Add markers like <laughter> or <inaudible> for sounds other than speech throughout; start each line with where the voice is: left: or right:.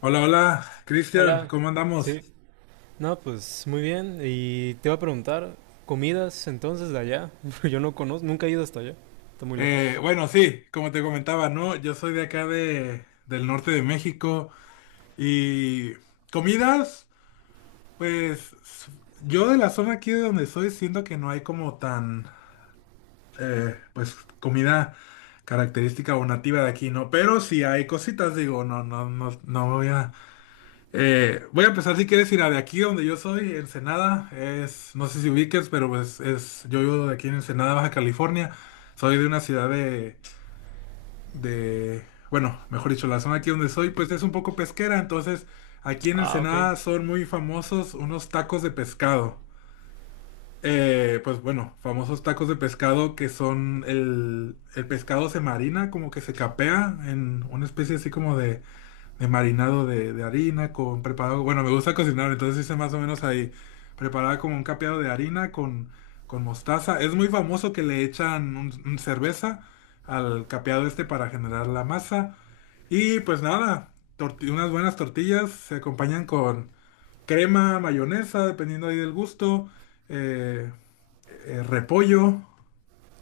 left: Hola, hola, Cristian,
right: Hola,
left: ¿cómo andamos?
right: sí. No, pues muy bien. Y te iba a preguntar, comidas entonces de allá. <laughs> Yo no conozco, nunca he ido hasta allá. Está muy lejos.
left: Bueno, sí, como te comentaba, ¿no? Yo soy de acá del norte de México y comidas, pues s- yo de la zona aquí de donde soy siento que no hay como tan, pues comida característica o nativa de aquí, ¿no? Pero sí hay cositas, digo, no, no, no, voy a empezar si quieres ir a de aquí donde yo soy, Ensenada, es, no sé si ubiques, pero pues es, yo vivo de aquí en Ensenada, Baja California, soy de una ciudad de, bueno, mejor dicho, la zona aquí donde soy, pues es un poco pesquera, entonces aquí en
right: Ah, ok.
left: Ensenada son muy famosos unos tacos de pescado. Bueno, famosos tacos de pescado que son el pescado se marina, como que se capea en una especie así como de marinado de harina con preparado. Bueno, me gusta cocinar, entonces hice más o menos ahí preparaba como un capeado de harina con mostaza. Es muy famoso que le echan un cerveza al capeado este para generar la masa. Y pues nada, unas buenas tortillas se acompañan con crema, mayonesa, dependiendo ahí del gusto, eh, repollo,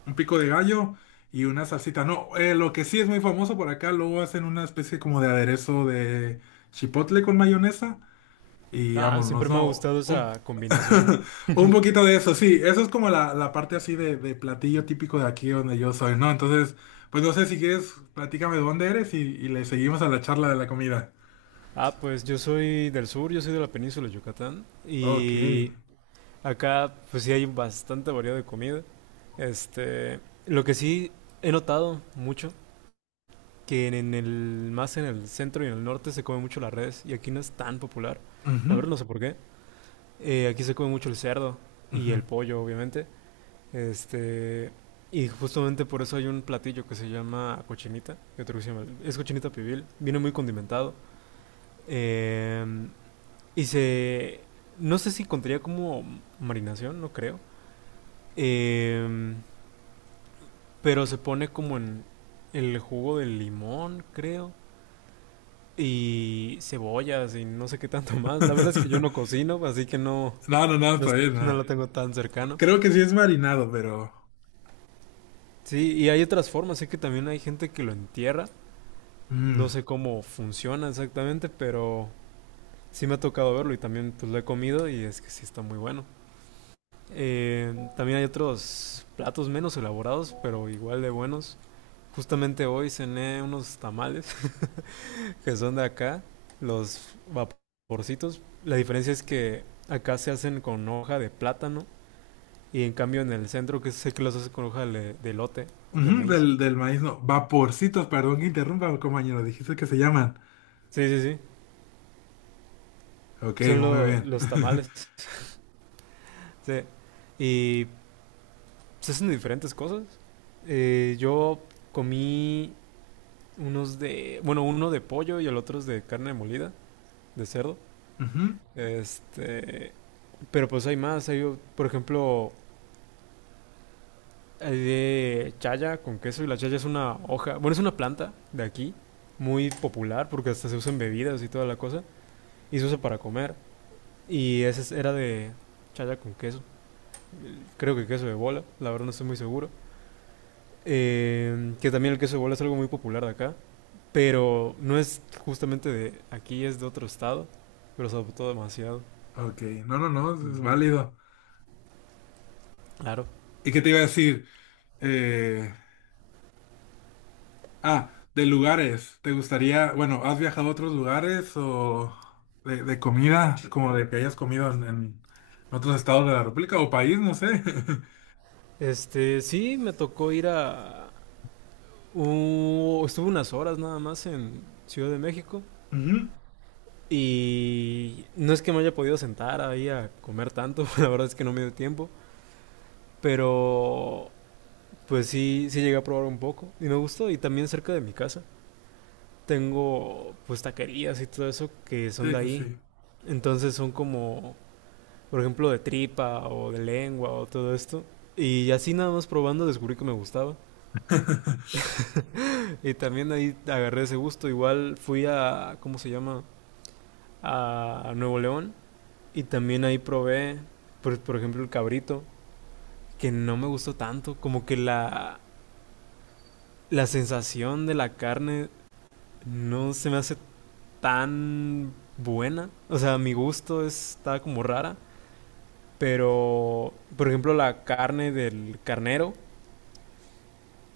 left: un pico de gallo y una salsita. No, lo que sí es muy famoso por acá, luego hacen una especie como de aderezo de chipotle con mayonesa y
right: Ah,
left: vámonos,
right: siempre me ha
left: ¿no?
right: gustado
left: Un,
right: esa combinación.
left: <laughs> un poquito de eso, sí, eso es como la parte así de platillo típico de aquí donde yo soy, ¿no? Entonces, pues no sé si quieres, platícame de dónde eres y le seguimos a la charla de la comida.
right: Ah, pues yo soy del sur, yo soy de la península de Yucatán.
left: Ok.
right: Y acá, pues sí hay bastante variedad de comida. Este, lo que sí he notado mucho, que en el, más en el centro y en el norte se come mucho la res. Y aquí no es tan popular. La
left: Ujú,
right: verdad no sé por qué. Aquí se come mucho el cerdo y
left: ujú.
right: el pollo, obviamente. Este, y justamente por eso hay un platillo que se llama cochinita, que otro que se llama, es cochinita pibil, viene muy condimentado. Eh, y se, no sé si contaría como marinación, no creo. Eh, pero se pone como en el jugo del limón, creo. Y cebollas y no sé qué tanto <laughs> más. La verdad es que yo no
left: <laughs>
right: cocino, así que no,
left: No, no, no,
right: no,
left: está bien,
right: no lo
left: nada.
right: tengo tan cercano.
left: Creo que sí es marinado, pero...
right: Sí, y hay otras formas, sé que también hay gente que lo entierra, no
left: Mm.
right: sé cómo funciona exactamente, pero sí me ha tocado verlo y también pues lo he comido y es que sí está muy bueno. También hay otros platos menos elaborados, pero igual de buenos. Justamente hoy cené unos tamales <laughs> que son de acá, los vaporcitos. La diferencia es que acá se hacen con hoja de plátano y en cambio en el centro que sé que los hacen con hoja de elote, de
left: Ujú,
right: maíz.
left: del maíz, no, vaporcitos, perdón que interrumpa, compañero, dijiste que se llaman.
right: Sí, sí, sí.
left: Ok,
right: Son
left: muy bien.
right: los
left: <laughs>
right: tamales. Sí. Y se hacen de diferentes cosas. Yo comí unos de, bueno, uno de pollo y el otro es de carne molida, de cerdo.
left: Ujú,
right: Este, pero pues hay más, hay, por ejemplo, hay de chaya con queso y la chaya es una hoja, bueno, es una planta de aquí, muy popular porque hasta se usa en bebidas y toda la cosa, y se usa para comer. Y era de chaya con queso, creo que queso de bola, la verdad no estoy muy seguro. Que también el queso de bola es algo muy popular de acá, pero no es justamente de aquí, es de otro estado, pero se adoptó demasiado.
left: ok, no, no, no, es válido.
right: Claro.
left: ¿Y qué te iba a decir? Eh, ah, de lugares, ¿te gustaría, bueno, has viajado a otros lugares o de comida, como de que hayas comido en otros estados de la República o país, no sé? <laughs>
right: Este, sí, me tocó ir a... estuve unas horas nada más en Ciudad de México
left: Ujú,
right: y no es que me haya podido sentar ahí a comer tanto, <laughs> la verdad es que no me dio tiempo, pero pues sí, sí llegué a probar un poco y me gustó y también cerca de mi casa tengo pues taquerías y todo eso que son
left: sí,
right: de
left: sí,
right: ahí.
left: sí.
right: Entonces son como, por ejemplo, de tripa o de lengua o todo esto. Y así nada más probando descubrí que me gustaba.
left: <laughs>
right: Y también ahí agarré ese gusto. Igual fui a, ¿cómo se llama? A Nuevo León. Y también ahí probé, por ejemplo, el cabrito, que no me gustó tanto. Como que la sensación de la carne no se me hace tan buena. O sea, mi gusto está como rara. Pero, por ejemplo, la carne del carnero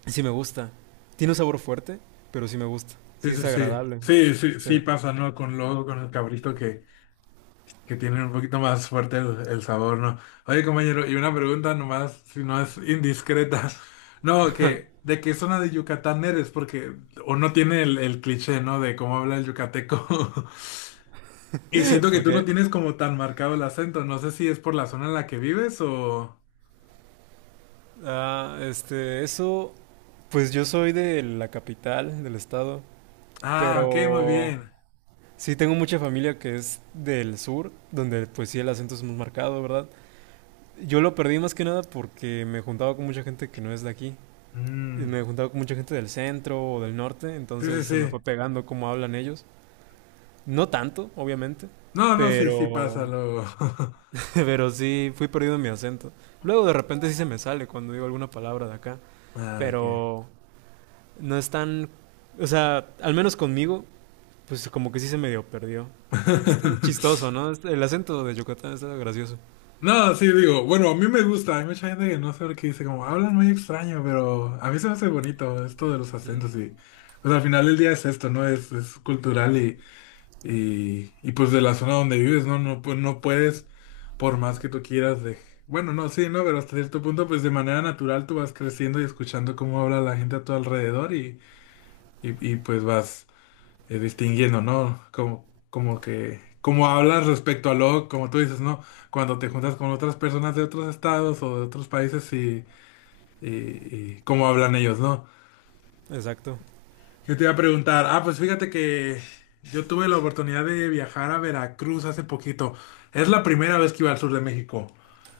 right: sí me gusta. Tiene un sabor fuerte, pero sí me gusta.
left: Sí,
right: Sí
left: sí,
right: es
left: sí.
right: agradable.
left: Sí, sí,
right: Sí.
left: sí pasa, ¿no? Con luego con el cabrito que tienen un poquito más fuerte el sabor, ¿no? Oye, compañero, y una pregunta nomás, si no es indiscreta. <laughs> No, que ¿de qué zona de Yucatán eres? Porque uno tiene el cliché, ¿no? De cómo habla el yucateco. <laughs> Y siento que tú no
right: Porque,
left: tienes como tan marcado el acento. No sé si es por la zona en la que vives o...
right: ah, este, eso, pues yo soy de la capital del estado,
left: Ah, ok, muy
right: pero
left: bien.
right: sí tengo mucha familia que es del sur, donde pues sí el acento es muy marcado, ¿verdad? Yo lo perdí más que nada porque me juntaba con mucha gente que no es de aquí. Y
left: Mm,
right: me juntaba con mucha gente del centro o del norte,
left: sí, sí,
right: entonces se me fue
left: sí.
right: pegando cómo hablan ellos. No tanto, obviamente,
left: No, no, sí, sí pasa
right: pero
left: luego. <laughs>
right: <laughs> pero sí, fui perdido en mi acento. Luego de repente sí se me sale cuando digo alguna palabra de acá.
left: Ah, ok.
right: Pero no es tan... O sea, al menos conmigo, pues como que sí se medio perdió. Aunque está chistoso,
left: <laughs>
right: ¿no? Este- el acento de Yucatán está gracioso.
left: No, sí, digo, bueno, a mí me gusta, hay mucha gente que no sabe qué dice, como hablan muy extraño, pero a mí se me hace bonito esto de los acentos y pues al final del día es esto, ¿no? Es cultural y pues de la zona donde vives, ¿no? No, no puedes, por más que tú quieras, de... Bueno, no, sí, ¿no? Pero hasta cierto punto, pues de manera natural tú vas creciendo y escuchando cómo habla la gente a tu alrededor y pues vas distinguiendo, ¿no? Como, como que, como hablas respecto a lo, como tú dices, ¿no? Cuando te juntas con otras personas de otros estados o de otros países y cómo hablan ellos, ¿no?
right: Exacto.
left: Yo te iba a preguntar, pues fíjate que yo tuve la oportunidad de viajar a Veracruz hace poquito. Es la primera vez que iba al sur de México.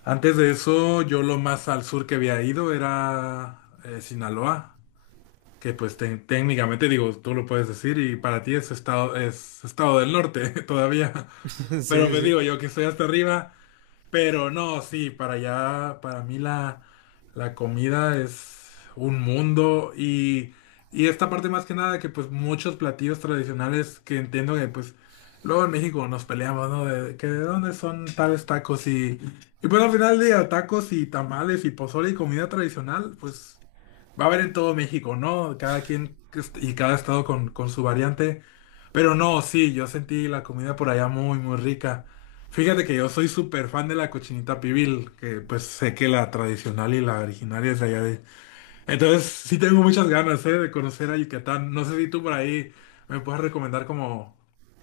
left: Antes de eso, yo lo más al sur que había ido era Sinaloa. Que pues técnicamente digo, tú lo puedes decir y para ti es estado del norte <laughs> todavía.
right: <laughs> Sí,
left: Pero
right: sí,
left: pues
right: sí.
left: digo yo que estoy hasta arriba. Pero no, sí, para allá, para mí la comida es un mundo. Y esta parte más que nada que pues muchos platillos tradicionales que entiendo que pues luego en México nos peleamos, ¿no? De que de dónde son tales tacos y pues al final del día tacos y tamales y pozole y comida tradicional, pues... Va a haber en todo México, ¿no? Cada quien y cada estado con su variante. Pero no, sí, yo sentí la comida por allá muy, muy rica. Fíjate que yo soy súper fan de la cochinita pibil, que pues sé que la tradicional y la originaria es de allá de... Entonces sí tengo muchas ganas, ¿eh? De conocer a Yucatán. No sé si tú por ahí me puedes recomendar como...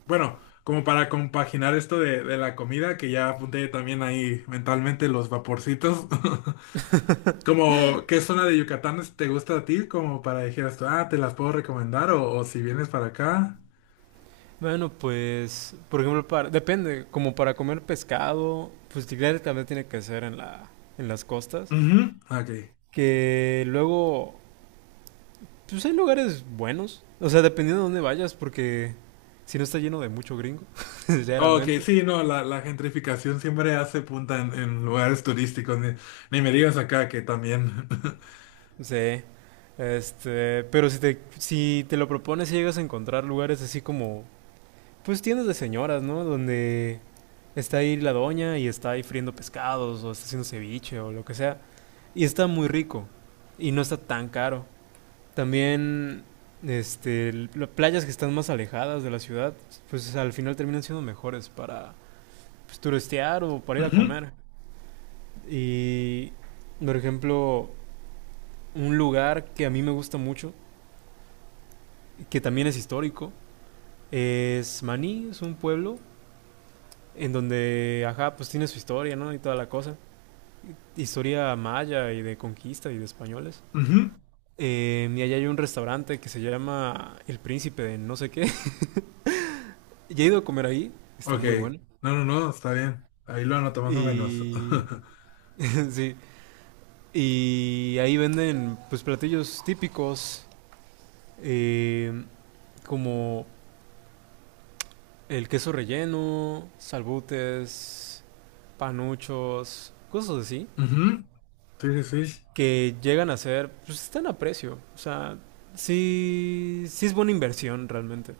left: Bueno, como para compaginar esto de la comida, que ya apunté también ahí mentalmente los vaporcitos. <laughs> Como, ¿qué zona de Yucatán te gusta a ti? Como para dijeras tú, ah, te las puedo recomendar o si vienes para acá.
right: Bueno, pues, por ejemplo, para, depende, como para comer pescado, pues claro, también tiene que ser en en las costas,
left: Ujú. Ok.
right: que luego pues hay lugares buenos. O sea, dependiendo de dónde vayas, porque si no está lleno de mucho gringo, <laughs>
left: Ok,
right: sinceramente.
left: sí, no, la gentrificación siempre hace punta en lugares turísticos. Ni, ni me digas acá que también. <laughs>
right: Sí. Este, pero si te lo propones, si llegas a encontrar lugares así como, pues tiendas de señoras, ¿no? Donde está ahí la doña y está ahí friendo pescados o está haciendo ceviche o lo que sea. Y está muy rico y no está tan caro. También, este, las playas que están más alejadas de la ciudad, pues al final terminan siendo mejores para, pues, turistear o para ir a
left: Ujú,
right: comer. Y, por ejemplo, un lugar que a mí me gusta mucho, que también es histórico, es Maní, es un pueblo en donde, ajá, pues tiene su historia, ¿no? Y toda la cosa. Historia maya y de conquista y de españoles.
left: ujú,
right: Y allá hay un restaurante que se llama El Príncipe de no sé qué. <laughs> Ya he ido a comer ahí, está
left: ok.
right: muy bueno.
left: No, no, no, está bien. Ahí lo anoto más o menos. <laughs>
right: Y... <laughs> sí. Y ahí venden pues platillos típicos eh, como el queso relleno, salbutes, panuchos, cosas así,
left: Ujú, sí, sí, sí.
right: que llegan a ser, pues están a precio. O sea, sí, sí es buena inversión realmente.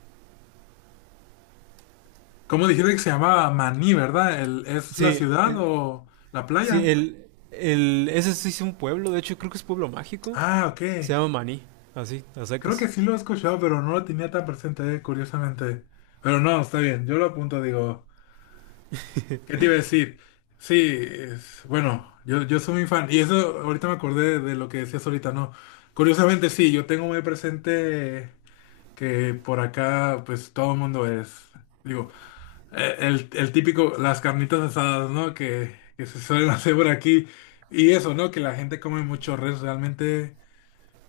left: ¿Cómo dijiste que se llamaba Maní, verdad? El, ¿es la
right: Sí,
left: ciudad o la
right: sí,
left: playa?
right: ese sí es un pueblo, de hecho creo que es pueblo mágico.
left: Ah, ok.
right: Se llama Maní, así, a
left: Creo
right: secas.
left: que sí lo he escuchado, pero no lo tenía tan presente, curiosamente. Pero no, está bien, yo lo apunto, digo, ¿qué te iba a decir? Sí, bueno, yo soy muy fan. Y eso, ahorita me acordé de lo que decías ahorita, ¿no? Curiosamente, sí, yo tengo muy presente que por acá, pues todo el mundo es, digo, el típico, las carnitas asadas, ¿no? Que se suelen <laughs> hacer por aquí. Y eso, ¿no? Que la gente come mucho res, realmente.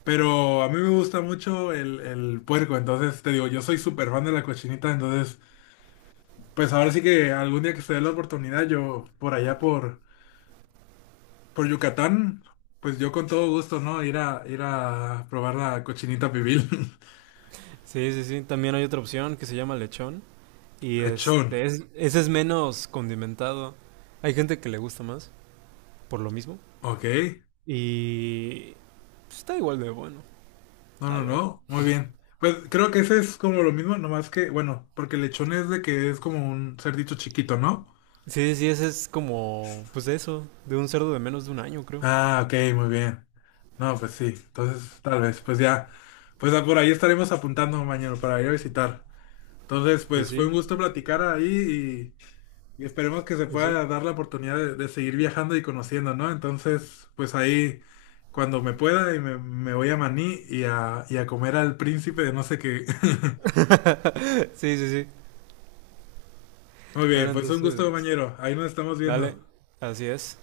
left: Pero a mí me gusta mucho el puerco, entonces te digo, yo soy súper fan de la cochinita, entonces pues ahora sí que algún día que se dé la oportunidad, yo por allá por Yucatán, pues yo con todo gusto, ¿no? Ir a, ir a probar la cochinita pibil.
right: Sí, sí, sí, también hay otra opción que se llama lechón. Y
left: <laughs> Lechón,
right: este, ese es menos condimentado. Hay gente que le gusta más, por lo mismo.
left: ok.
right: Y pues, está igual de bueno,
left: No,
right: la
left: no,
right: verdad.
left: no, muy bien. Pues creo que ese es como lo mismo, nomás que, bueno, porque lechón es de que es como un cerdito chiquito, ¿no?
right: Sí, sí, ese es como, pues de eso, de un cerdo de menos de un año, creo.
left: Ah, ok, muy bien. No, pues sí, entonces tal vez, pues ya, por ahí estaremos apuntando mañana para ir a visitar. Entonces,
right: Pues
left: pues fue un
right: sí,
left: gusto platicar ahí y esperemos que se
right: pues sí.
left: pueda dar la oportunidad de seguir viajando y conociendo, ¿no? Entonces, pues ahí, cuando me pueda, y me voy a Maní y a comer al príncipe de no sé qué.
right: <laughs> Sí, sí, sí.
left: <laughs> Muy bien,
right: Bueno,
left: pues un gusto,
right: entonces,
left: compañero. Ahí nos estamos
right: dale,
left: viendo.
right: así es.